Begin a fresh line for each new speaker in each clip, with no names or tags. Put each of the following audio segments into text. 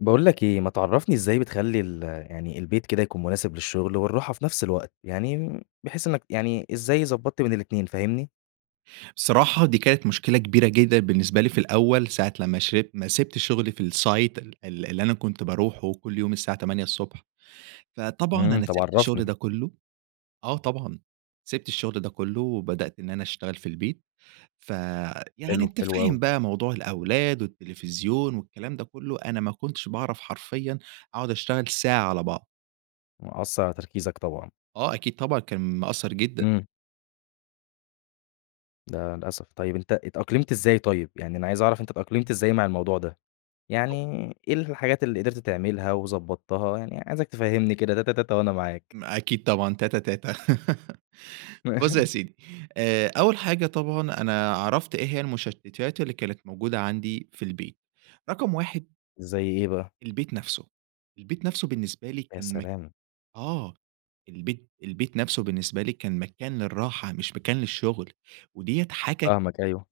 باقول لَك إيه، ما تعرفني إزاي بتخلي ال يعني البيت كده يكون مناسب للشغل والراحة في نفس الوقت؟ يعني بحيث إنَّك يعني إزاي ضبطت بين الاتنين، فاهمني؟
صراحة دي كانت مشكلة كبيرة جدًا بالنسبة لي في الأول، ساعة لما شربت ما سِبت شغلي في الsite ال اللي أنا كنت باروحه كل يوم الساعة 8:00 ص. فطبعًا
امم،
أنا
طب
سِبت الشغل
عرفني.
ده كله، آه طبعًا. سِبت الشغل ده كله، وبدأت إن أنا أشتغل في البيت. فيعني
حلو،
أنتَ
حلو أوي.
فاهم بقى موضوع الأولاد، والتلفزيون والكلام ده كله، أنا ما كنتش باعرف حرفيًا أقعد أشتغل ساعة على بعض.
وأثّر على تركيزَك طبعًا.
آه، أكيد طبعًا، كان مأثر جدًا.
امم. ده للأسف، طيب أنتَ اتأقلمت إزاي طيب؟ يعني أنا عايز أعرف أنتَ اتأقلمت إزاي مع الموضوع ده، يعني
هو
إيه الحاجات اللي قدرت تعملها وضبّطتها؟ يعني عايزَك تفهّمني كده تاتا تاتا وأنا معاك.
ما أكيد طبعًا، تاتا تاتا. بُص يا سيدي، آآ أول حاجة طبعًا، أنا عرفت إيه هي المشتتات اللي كانت موجودة عندي في البيت. رقم 1
زي إيه بقى؟
البيت نفسه، البيت نفسه بالنسبة لي
يا
كان مك
سلام.
آه، البيت البيت نفسه بالنسبة لي كان مكان للراحة مش مكان للشغل، وديّة حاجة
فاهمَك أيوه.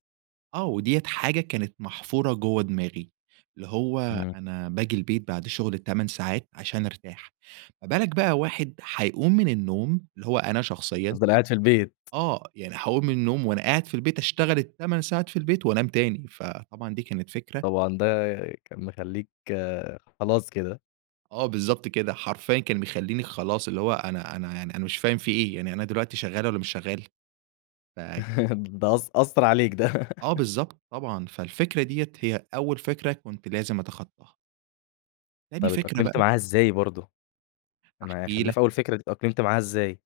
آه، و ديّة حاجة كانت محفُورة جُوَّه دماغي، اللي هو
امم.
أنا باجي البيت بعد شُغل ال8 ساعات عشان أرتاح، ما بالك بقى واحد حيقُوم من النّوم اللي هو أنا شخصيًا،
تِفضَل قاعِد في البيت.
آه، يعني حاقُوم من النّوم وأنا قاعد في البيت أشتغل ال8 ساعات في البيت وأنام تاني، فطبعًا دي كانت فكرة
طبعًا، ده كان مخلِّيك خلاص كده.
آه، بالضبط كده، حرفيًا كان بيخلِّيني خلاص، اللي هو أنا أنا يعني أنا مش فاهم في إيه، يعني أنا دلوقتي شَغَّال والّا مش شَغَّال؟ ف
ده أثـَّ أثَّر عليك ده.
آه، بالضبط طبعًا، فالفكرة ديّة هي أول فكرة كُنت لازم أتخَطَّاهَا. تاني
طب
فكرة
اتأقلمت
بقى.
معاها إزاي برضه؟ أنا
هاحكي
خلّينا
لك.
في أول فكرة دي، اتأقلمت معاها إزاي؟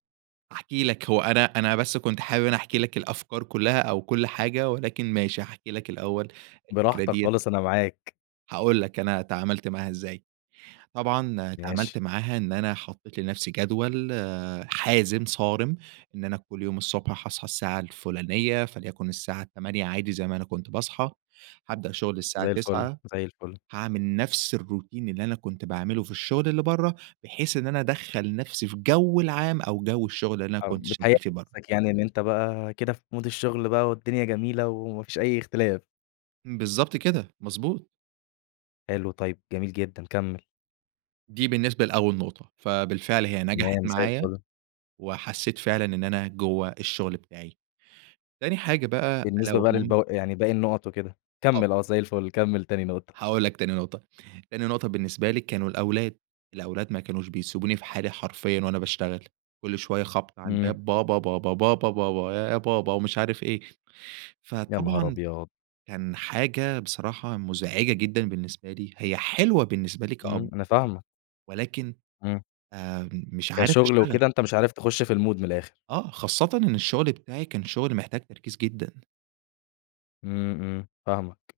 هاحكي لك، هو أنا أنا بس كنت حابب إن أنا أحكي لك الأفكار كُلّها أو كُلّ حاجة، ولكن ماشي هأحكي لك الأول الفكرة
براحتك
دِيّة
خالص، أنا معاك.
هاقول لك أنا تعاملت معاها إزَّاي، طبعًا تعاملت
ماشي.
معاها إن أنا حَطَّيت لنفسي جدول آآ حازم، صَارم، إن أنا كُلّ يوم الصُّبح حاصحى السّاعَة الفُلانيَّة، فليكُن السَّاعة 08:00 عادي زي ما أنا كُنت باصحى، هأبدأ شُغل السَّاعَة
زي الفُل،
09:00
زي الفُل.
هاعمل نفس الروتين اللي أنا كُنت باعملُه في الشُّغل اللي بَرَّه، بحيث إن أنا أدخَّل نفسي فجَو العام أو جَو الشُّغل اللي أنا
أو
كُنت
بتهيَّأ
شَغَّال فيه بَرَّه.
نفسك يعني إن أنت بقى كده في Mood الشُّغل بقى والدُّنيا جميلة، وما فيش أي اختلاف.
بالضبط كده. مضبوط.
حلو طيب جميل جدًا، كمِّل.
دي بالنسبة لأول نقطة. فبالفعل هي نجحت
تمام، زي
معايا،
الفل.
وحسّيت فعلًا إن أنا جوّه الشغل بتاعي. تاني حاجة بقى ألا
بالنسبة بقى
وهم
للب يعني باقي النُقَط وكده؟
طب
كمِّل آه زي الفل كمِّل تاني نقطة.
هاقول لك تاني نقطة. تاني نقطة بالنسبة لي كانوا الأولاد. الأولاد ما كانوش بيسبوني في حالي حرفيًا وأنا باشتغل. كل شوية خَبْط على
إمم.
الباب بابا، بابا، بابا، بابا، يا بابا ومش عارف إيه.
يا نهار
فطبعًا
أبيض!
كان حاجة بصراحة مُزعجة جدًا بالنسبة لي هي حلوة بالنسبة لي
إمم،
كأب،
أنا فاهمك.
ولكن
إمم.
آآ م مش عارف
كشغل
أشتغل.
وكده أنت مش عارف تخُش في المود من الآخر.
آه. خاصةً إن الشغل بتاعي كان شغل محتاج تركيز جدًا.
إمم، إمم، فاهمك.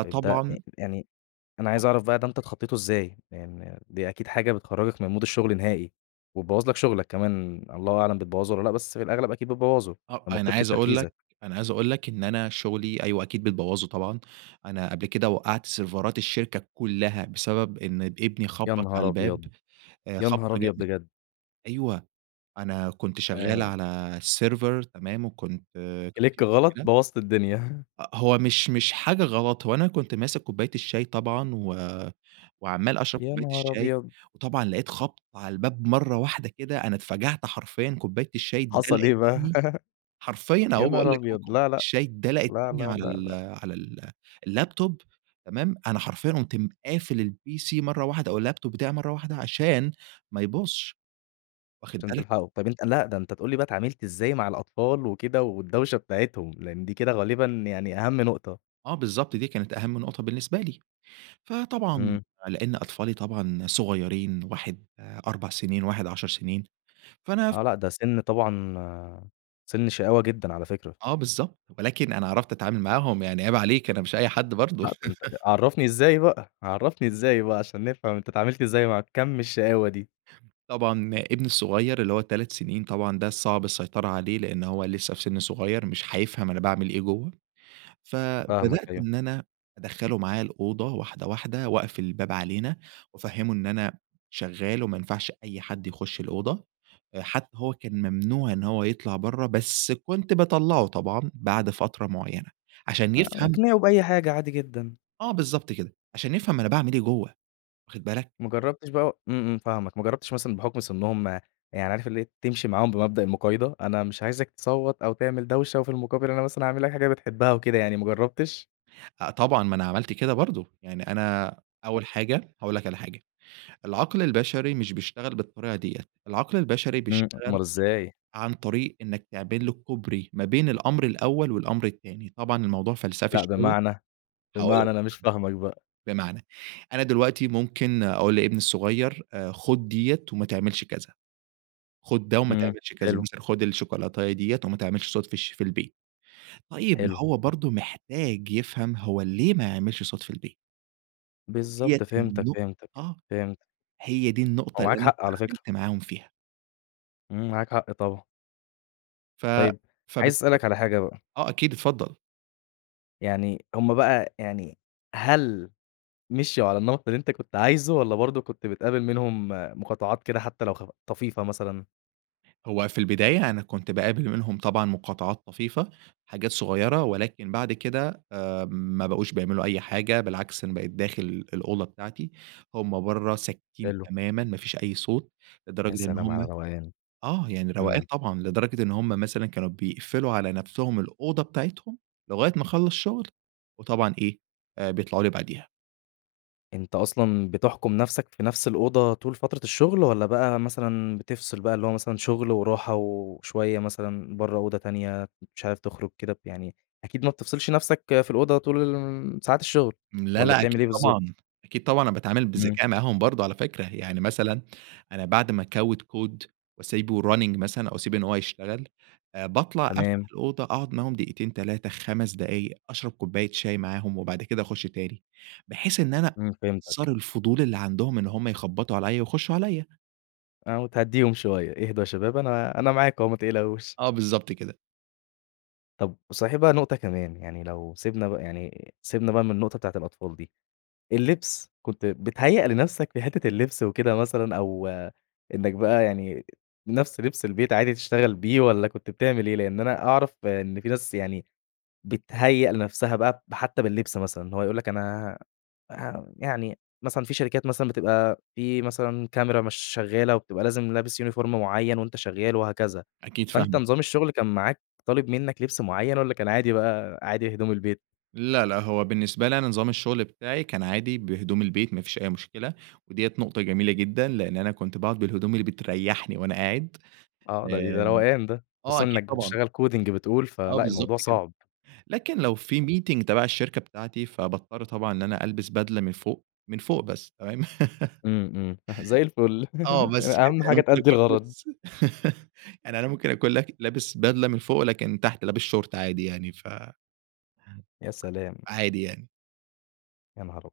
طيب ده أ يعني أنا عايز
[unintelligible]
أعرف بقى ده أنت اتخطّيته إزاي؟ يعني دي أكيد حاجة بتخرّجك من مود الشغل نهائي، وتبوّظ لك شغلك كمان الله أعلم بتبوّظه والّا لأ؟ بس في الأغلب أكيد بتبوّظه
[unintelligible]
لمّا
أنا
بتفقد
عايز أقول
تركيزك.
لك أنا عايز أقول لك إن أنا شغلي أيوه أكيد بتبوّظه طبعًا. أنا قبل كده وقَّعت سيرفرات الشركة كُلّها بسبب إن ابني
يا
خُبّط على
نهار
الباب
أبيض!
أ
يا
خبطة
نهار أبيض
جامدة
بجد!
أيوه. أنا كنت شغّال
آآ
على السيرفر تمام وكنت كان
كليك
في
غلط
مشكلة
بوّظت الدنيا.
أ هو مش مش حاجة غلط، هو أنا كنت ماسك كوباية الشاي طبعًا و وعَمّال أشرب
يا
كوباية
نهار
الشاي،
أبيض!
وطبعًا لقيت خَبْط على الباب مرّة واحدة كده أنا اتفَجَعت حرفيًا كوباية الشاي
حصل
اتدلَقِت
إيه بقى؟
منّي حرفيًا أهو
يا
وباقول
نهار
لك
أبيض!
كوباية
لا، لأ.
الشاي اتدلَقِت
لا،
منّي
لا،
على
لا،
ال
لأ.
على ال اللاب توب تمام؟ أنا حرفيًا قمت قافل الPC مرّة واحدة أو اللاب توب بتاعي مرّة واحدة عشان ما يبوظش. واخد
عشان
بالك؟
تلحقه. طيب أنت لأ ده أنت تقول لي بقى اتعاملت إزاي مع الأطفال وكده والدوشة بتاعتهم؟ لإن دي كده غالبًا يعني أهم نقطة.
آه بالضبط، دي كانت أهم نقطة بالنسبة لي. فطبعًا
إمم.
لإن أطفالي طبعًا صغيرين واحد 4 سنين، وواحد 10 سنين. فأنا ف
آه. لأ، ده سِن طبعًا سِن شقاوة جدًا على فكرة.
آه بالضبط. ولكن أنا عرفت أتعامل معاهم يعني عيب عليك أنا مش أي حد برضه.
لأ ده أنت عرّفني إزاي بقى؟ عرّفني إزاي بقى عشان نفهم أنت اتعاملت إزاي مع كَم الشقاوة دي؟
طبعًا ابني الصغير اللي هو 3 سنين طبعًا ده الصعب السيطرة عليه لإن هو لسّه في سِن صغير مش هيفهم أنا باعمل إيه جوّه.
فاهمك
فبدأت
أيوه.
إن أنا أدخّله معايا الأوضة واحدة، واحدة وأقفل الباب علينا، وأفهِّمه إن أنا شغّال وما ينفعش أي حد يخُش الأوضة أ حتّى هو كان ممنوع إن هو يطلع برّه بس كنت باطلّعه طبعًا بعد فترة معيّنة، عشان
[unintelligible]
يفهم
اقنعه بأي حاجة عادي جدًا.
آه بالضبط كده. عشان يفهم أنا باعمل إيه جوّه واخد بالك؟
ما جرّبتش بقى إمم، إمم فاهمك. ما جرّبتش مثلًا بحُكم سِنّهم يعني عارف اللي إيه تمشي معاهم بمبدأ المُقايضة، أنا مش عايزك تصوّت أو تعمل دوشة، وفي المقابل أنا مثلًا هاعمل لك حاجة بتحبها وكده يعني ما جرّبتش؟
أ طبعًا ما أنا عملت كده برضه. يعني أنا أول حاجة هاقول لك على حاجة. العقل البشري مش بيشتغل بالطريقة ديّة، العقل البشري
إمم،
بيشتغل
أومال إزاي؟
عن طريق إنّك تعمل له كوبري ما بين الأمر الأول والأمر التاني. طبعًا الموضوع فَلسَفي
لأ
شوية.
بمعنى؟
هاقول لك
بمعنى أنا مش
بم
فاهمك بقى؟
بمعنى، أنا دلوقتي ممكن أقول لابني الصغير أ خُد ديّة وما تعملش كذا، خُد ده وما
إمم.
تعملش كذا
حلو.
مثلًا، خُد الشوكولاتيه ديّة وما تعملش صوت في الش في البيت. طيب ما
حلو.
هو برضه محتاج يفهم هو ليه ما يعملش صوت في البيت؟ وديَّة
بالضبط فهمتَك فهمتَك،
النُقطة
فهمت.
هي دي
هو
النقطة اللي
معاك
أنا
حق، على فكرة.
تعاملت معاهم فيها.
امم معاك حق، طبعًا.
ف
طَيب عايز
فبالتالي
أسألك على حاجة بقى.
آه أكيد، اتفضل.
يعني هُم بقى، يعني هل مشيوا على النمط اللي أنتَ كُنت عايزه، والّا برضه كُنت بتقابل منهم مقاطعات كده، حتى لو خ طفيفة مثلًا؟
هو في البداية، أنا كُنت باقابل منهم طبعًا مقاطعات طفيفة، حاجات صُغيرة ولكن بعد كده آمم، ما بقوش بيعملوا أي حاجة، بالعكس أنا بقيت داخل الأوضة بتاعتي، هُم برّه، ساكتين
حلو.
تمامًا، ما فيش أي صوت،
يا
لدرجة إن
سلام على
هُم
الروقان،
آه، يعني روقان
إمم.
طبعًا لدرجة إن هُم مثلًا كانوا بيقفلوا على نفسهم الأوضة بتاعتهم، لغاية ما أخلص شُغل، وطبعًا إيه، آآ، بيطلعوا لي بعديها.
أنت أصلًا بتحكم نفسك في نفس الأوضة، طول فترة الشغل؟ والّا بقى مثلًا، بتفصل بقى، اللي هو مثلًا، شغل وراحة وشوية مثلًا، برّه أوضة تانية، مش عارف تخرج كده ب يعني أكيد ما بتفصلش نفسك في الأوضة طول الُ ن ساعات الشغل،
امم، لا،
والّا
لا،
بتعمل
أكيد
إيه بالضبط؟
طبعًا. أكيد طبعًا أنا باتعامل
إمم.
بذكاء معاهم برضه على فكرة يعني مثلًا، أنا بعد ما أكود كود وأسيبه يrunning مثلًا، أو أسيب إن هو يشتغل، آآ باطلع، أفتح
تمام.
الأوضة، أقعد معاهم دقيقتين، 3، 5 دقايق أشرب كوباية شاي معاهُم، وبعد كده أخُش تاني. بحيث إن أنا
إمم، فهمتَك.
صار الفضول اللي عندهم إن هُم يخبطوا عليَّ ويخشوا عليِّ.
آه وتهديهم شويَّة، إهدوا يا شباب أنا أنا معاكم أهو متقلقوش.
آه، بالضبط كده.
طب صحيح بقى نقطة كمان، يعني لو سِبنا ب يعني سِبنا بقى من النقطة بتاعة الأطفال دي، اللِّبس كنت بتهيّأ لنفسك في حِتَّة اللِّبس وكده مثلًا، أو إنك بقى يعني نفس لِبس البيت عادي تشتغل بيه، والّا كُنت بتعمل إيه؟ لأن أنا أعرف إن في ناس يعني بتهيّأ لنفسها بقى ب حَتَّى باللِّبس مثلًا، هو يقول لك أنا آآ ه يعني مثلًا في شركات مثلًا بتبقى في مثلًا كاميرا مش شَغَّالة، وبتبقى لازم لابس Uniform مُعيَّن وأنت شَغَّال وهكذا،
أكيد
فأنت
فاهمك.
نظام الشُّغل كان معاك طالب منك لِبس مُعيَّن، والّا كان عادي بقى عادي هدوم البيت؟
لا، لا هو بالنِّسبة لي أنا نظام الشُّغل بتاعي، كان عادي بهدوم البيت ما فيش أي مشكلة، ودِيَّة نُقطة جميلة جدًا، لإن أنا كُنت باقعُد بالهدوم اللي بتريَّحني وأنا قاعد،
آه، ده بيبقى
آآ
روقان ده،
آه،
خصوصًا
أكيد
إنك
طبعًا.
بتشتغل Coding بتقول،
آه،
فلأ،
بالضبط
الموضوع
كده،
صعب.
لكن لو في Meeting تبع الشَّركة بتاعتي، فباضطر طبعًا إن أنا ألبس بدلة من فوق، من فوق بس تمام.
إمم، إمم ح زي الفُل
آه، بس كده،
أهم
يعني
حاجة
ممكن
تأدي
أكون
الغرض.
لابس يعني أنا ممكن أكون لاك لابس بدلة من فوق، لكن تحت لابس شورت عادي يعني ف
يا سلام!
عادي يعني.
يا نهار ابيض!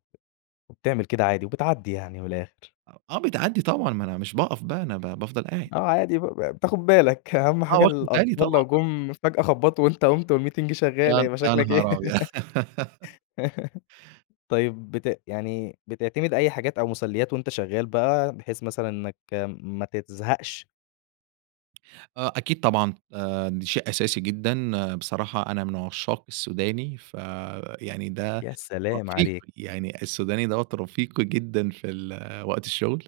وبتعمل كده عادي، وبتعدّي يعني من الآخر.
آه، آه، بتعدّي طبعًا ما أنا مش باقف بقى، أنا بافضل قاعد.
آه عادي، ب بتاخد بالك، أهم
آه،
حاجة
واخد بالي
الأطفال
طبعًا،
لو
آه.
جم فجأة خبّطوا وأنت قمت والmeeting شغّال،
يا ن
هيبقى
يا
شكلك إيه؟
نهار أبيض!
طيب بت يعني بتعتمد أي حاجات أو مسليّات وأنت شغّال بقى، بحيث مثلًا إنّك ما ت تزهقش؟
آه، أكيد طبعًا آآ، ده شيء أساسي جدًا، بصراحة أنا من عشاق السوداني ف يعني ده
يا سلام
رفيقي،
عليك.
يعني السوداني دوَّة رفيقي جدًا في ال وقت الشغل،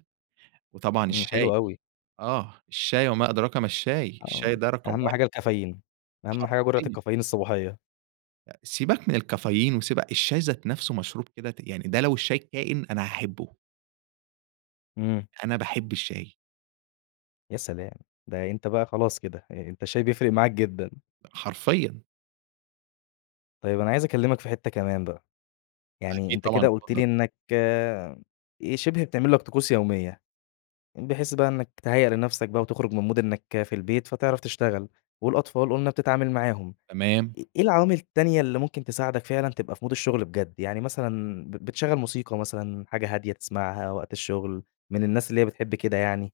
وطبعًا
إمم،
الشاي،
حلو أوي.
آه، الشاي وما أدراك ما الشاي،
آه،
الشاي ده رقم
أهم
1.
حاجة الكافيين، أهم حاجة جرعة
حرفيًا.
الكافيين الصباحية.
أ سيبك من الكافيين وسيبك الشاي ذات نفسُه مشروب كده، ت يعني ده لو الشاي كائن، أنا هاحبُه.
إمم.
أنا باحب الشاي.
يا سلام، ده أنت بقى خلاص كده، أ أنت الشاي بيفرق معاك جدًا.
حرفيًا.
طيب أنا عايز أكلّمك في حتّة كمان بقى، يعني
أكيد
أنت
طبعًا،
كده قلت
اتفضل.
لي إنّك آآ، شبه بتعمل لك طقوس يوميّة، بحيث بقى إنّك تهيأ لنفسك بقى وتخرج من مود إنك في البيت، فتعرف تشتغل، والأطفال قُلنا بتتعامل معاهم،
تمام.
إ إيه العوامل التانية اللي ممكن تساعدك فعلًا تبقى في مود الشغل بجد؟ يعني مثلًا بت بتشغّل موسيقى مثلًا، حاجة هادية تسمعها وقت الشغل، من الناس اللي هي بتحب كده يعني؟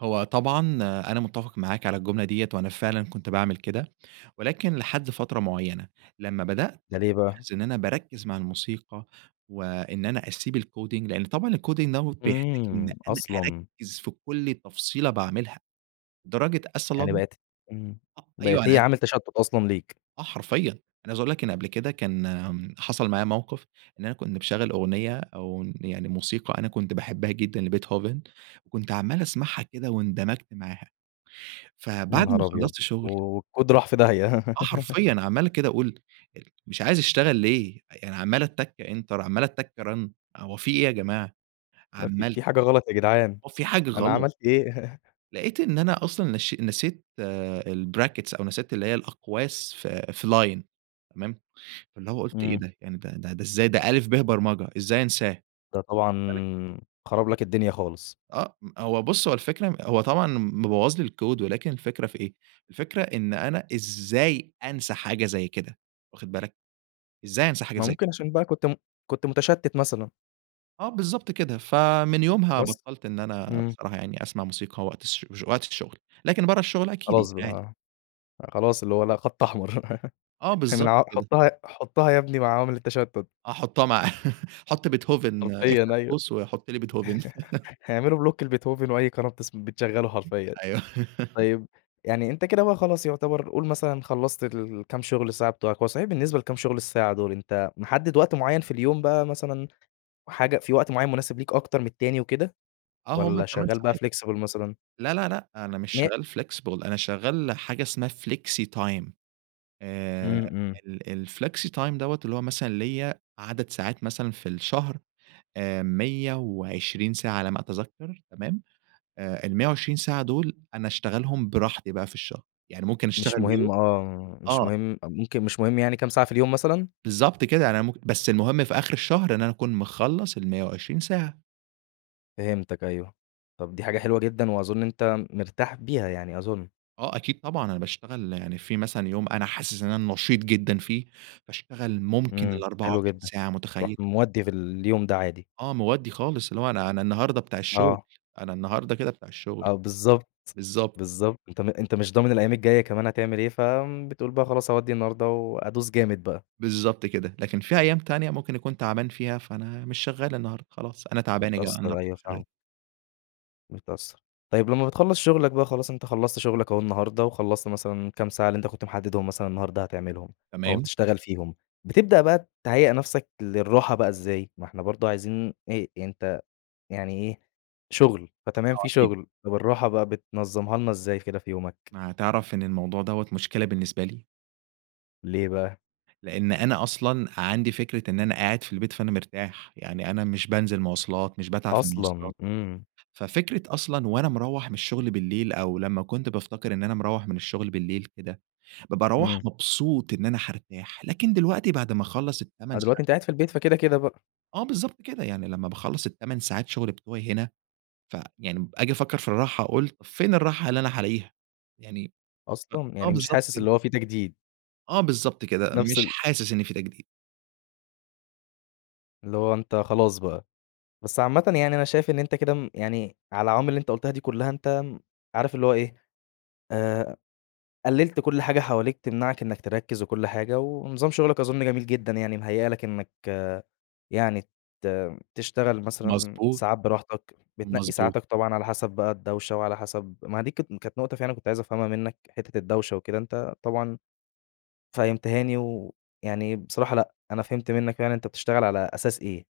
هو طبعًا أنا متِّفق معاك على الجملة دِيّة وأنا فعلًا كنت باعمل كده، ولكن لحد فترة معينة، لما بدأت
ده ليه بقى؟
ألاحظ إن أنا باركّز مع الموسيقى و إن أنا أسيب الcoding لأن طبعًا الcoding دَوّة هو بيحتاج إن
امم،
أنا
أصلًا.
أركّز في كل تفصيلة باعملها، لدرجة
يعني
أصلًا
بقِت امم،
أ أيوه
بقِت
أنا
هي
عايز
عامل
أقول لَك
تشتُّت أصلًا ليك؟
آه حرفيًا، أنا عايز أقول لَك إن قبْل كده كان حصَل معايا موقِف، إن أنا كنت مشغَّل أغنية أو يعني موسيقى أنا كنت باحبها جدًا لبيتهوفن وكنت عَمّال أسمَعها كده واندمجت معاها،
يا
فبعد ما
نهار أبيض!
خلّصت
و
شُغل
والكود راح في داهية.
آه حرفيًا، عَمّال كده أقول أ مش عايز أشتغل ليه؟ يعني عَمّال أتّك enter عَمّال أتّك run هو فيه إيه يا جماعة؟
ما في
عَمّال
في حاجة غلط يا جدعان،
هو في حاجة
أنا
غلط.
عملت إيه؟
لقيت إن أنا أصلًا نشي نسيت آآ الbrackets أو نسيت اللي هي الأقواس في في line، تمام، فاللي هو قُلت إيه
امم.
ده! يعني ده ده ده إزاي ده ألِف، باء برمجة، إزاي أنساه؟!
ده طبعًا
واخِد بالك.
خرَب لَك الدنيا خالص.
آه، هو بُص، هو الفكرة هو طبعًا مبوّظ لي الكود ولكن الفكرة في إيه، الفكرة إن أنا إزاي أنسى حاجة زي كده، واخد بالك، إزاي أنسى حاجة
ما
زي كده!
ممكن عشان بقى كنت م كنت متشتِّت مثلًا.
آه بالضبط كده. ف من يومها
بس؟
بطَّلت إن أنا
امم.
بصراحة يعني أسمَع موسيقى وقت الش وقت الشغل، لكن برَّه الشغل أكيد يعني
خلاص بقى
عادي.
آه، خلاص اللي هو لأ، خط أحمر
آه
من
بالضبط
عو
كده.
حُطّها حُطّها يا ابني مع عوامل التشتُّت.
احطها مع حط بيتهوفن
حرفيًا
افتح
أيوه
قوس، وحط لي بيتهوفن.
هيعملوا بلوك لبيتهوفن وأي قناة بتس بتشغله حرفيًا.
أيوه.
طيب يعني أنت كده بقى خلاص يُعتبَر قل مثلًا خلّصت الكام شُغل ساعة بتوعك، هو صحيح بالنسبة لكام شُغل الساعة دول أنت محدّد وقت معيّن في اليوم بقى مثلًا، حاجة في وقت معيّن مناسب ليك أكتر من التاني وكده،
آه هُم
والّا
ال8
شغال بقى
ساعات،
flexible مثلًا؟
لا، لا، لأ، أنا مش
م
شغّال flexible أنا شغّال حاجة اسمها flexy time آآ
امم، امم.
ال الflexy time دَوّة اللي هو مثلًا ليّا عدد ساعات مثلًا في الشهر، آآ، 120 ساعة على ما أتذكّر تمام، آآ ال120 ساعة دول أنا أشتغلهم براحتي بقى في الشهر، يعني ممكن
مش
أشتغل يوم
مهم آه، مش
آه
مهم، ممكن مش مهم يعني كام ساعة في اليوم مثلًا؟
بالضبط كده، أنا مم بس المهم في آخِر الشهر إن أنا أكون مخلّص ال120 ساعة.
فهمتك أيوه، طَب دي حاجة حلوة جدًا وأظن أنت مرتاح بيها، يعني أظن.
آه، أكيد طبعًا، أنا باشتغل يعني في مثلًا يوم أنا حاسس إن أنا نشيط جدًا فيه، باشتغل ممكن
امم،
الأربعة
حلو
وعشرين
جدًا
ساعة،
تروح
متخيّل؟
مودّي في اليوم ده عادي.
آه، مودّي خالص، اللي هو أنا أنا النهارده بتاع الشغل،
آه.
أنا النهارده كده بتاع الشغل،
آه، بالضبط،
بالضبط.
بالضبط أنت م أنت مش ضامن الأيّام الجايّة كمان هتعمل إيه، ف بتقول بقى خلاص أودّي النهارده وأدوس جامد بقى.
بالضبط كده، لكن في أيّام تانية ممكن أكون تعبان فيها فأنا مش شغّال النهارده، خلاص أنا تعبان يا جماعة
متأثّر،
النهارده
أيوه
مش شغال.
فاهمك. متأثّر، طيّب لمّا بتخلّص شُغلك بقى، خلاص أنت خلّصت شغلك أهو النهارده، وخلصت مثلًا الكام ساعة اللي أنت كنت محدّدهم مثلًا النهارده هتعملهم، أو
تمام.
هتشتغل فيهم، بتبدأ بقى تهيأ نفسك للراحة بقى إزاي، ما إحنا برضه عايزين إيه أنت يعني إيه، شغل، فتمام
آه،
في
أكيد.
شغل، طَب الراحة بقى بتنظمّها لنا إزاي كده في يومك؟
ما تعرف إن الموضوع دوَّة مشكلة بالنسبة لي؟
ليه بقى؟
لأن أنا أصلًا عندي فكرة إن أنا قاعد في البيت فأنا مرتاح، يعني أنا مش بانزل مواصلات، مش باتعب في
أصلًا،
المواصلات،
امم.
ففكرة أصلًا وأنا مروّح من الشغل بالليل، أو لمّا كنت بافتكر إن أنا مروّح من الشغل بالليل كده، ب باروّح
امم.
مبسوط إن أنا حارتاح، لكن دلوقتي بعد ما أخلّص
آه،
ال8
دلوقتي
ساعات
أنت قاعد في البيت فكده، كده بقى.
آه بالضبط كده، يعني لما باخلّص 8 ساعات شغل بتوَعي هنا، فيعني أجي أفكّر في الراحة، أقول: "فين الراحة اللي أنا هالاقِيها؟" يعني أ
أصلًا،
آه،
يعني مش
بالضبط
حاسس
كده.
اللي هو في تجديد؟
آه بالضبط كده،
نفس
مش
ال
حاسس إن في تجديد.
اللي هو أنت خلاص بقى. بس عامةً يعني أنا شايف إن أنت كده م يعني على العوامل اللي أنت قلتها دي كلها، أنت عارف اللي هو إيه، آآ، قلّلت كل حاجة حواليك تمنعك إنك تركّز، وكل حاجة، و ونظام شغلك أظن جميل جدًا، يعني مهيّأ لك إنك يعني ت تشتغل مثلًا
مضبوط.
ساعات براحتك، بتنقي
مضبوط.
ساعاتك طبعًا على حسب بقى الدوشة وعلى حسب ما هي دي كانت كانت نقطة فعلًا كنت عايز أفهمها منك، حتّة الدوشة وكده، أنت طبعًا فهمتها لي. ويعني بصراحة لأ، أنا فهمت منك يعني أنت بتشتغل على أساس إيه،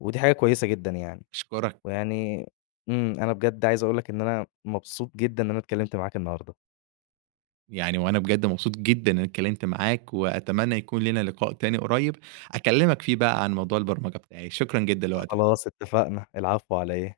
ودي حاجة كويسة جدًا يعني.
أشكرك.
ويعني إمم، أنا بجد عايز أقول لك إن أنا مبسوط جدًا إن أنا اتكلّمت معاك النهارده.
يعني وأنا بجد مبسوط جدًا إن أنا اتكلمت معاك، وأتمنى يكون لينا لقاء تاني قريب أكلمك فيه بقى عن موضوع البرمجة بتاعي. شكرًا جدًا لوقتك.
خلاص اتّفقنا. العفو على إيه.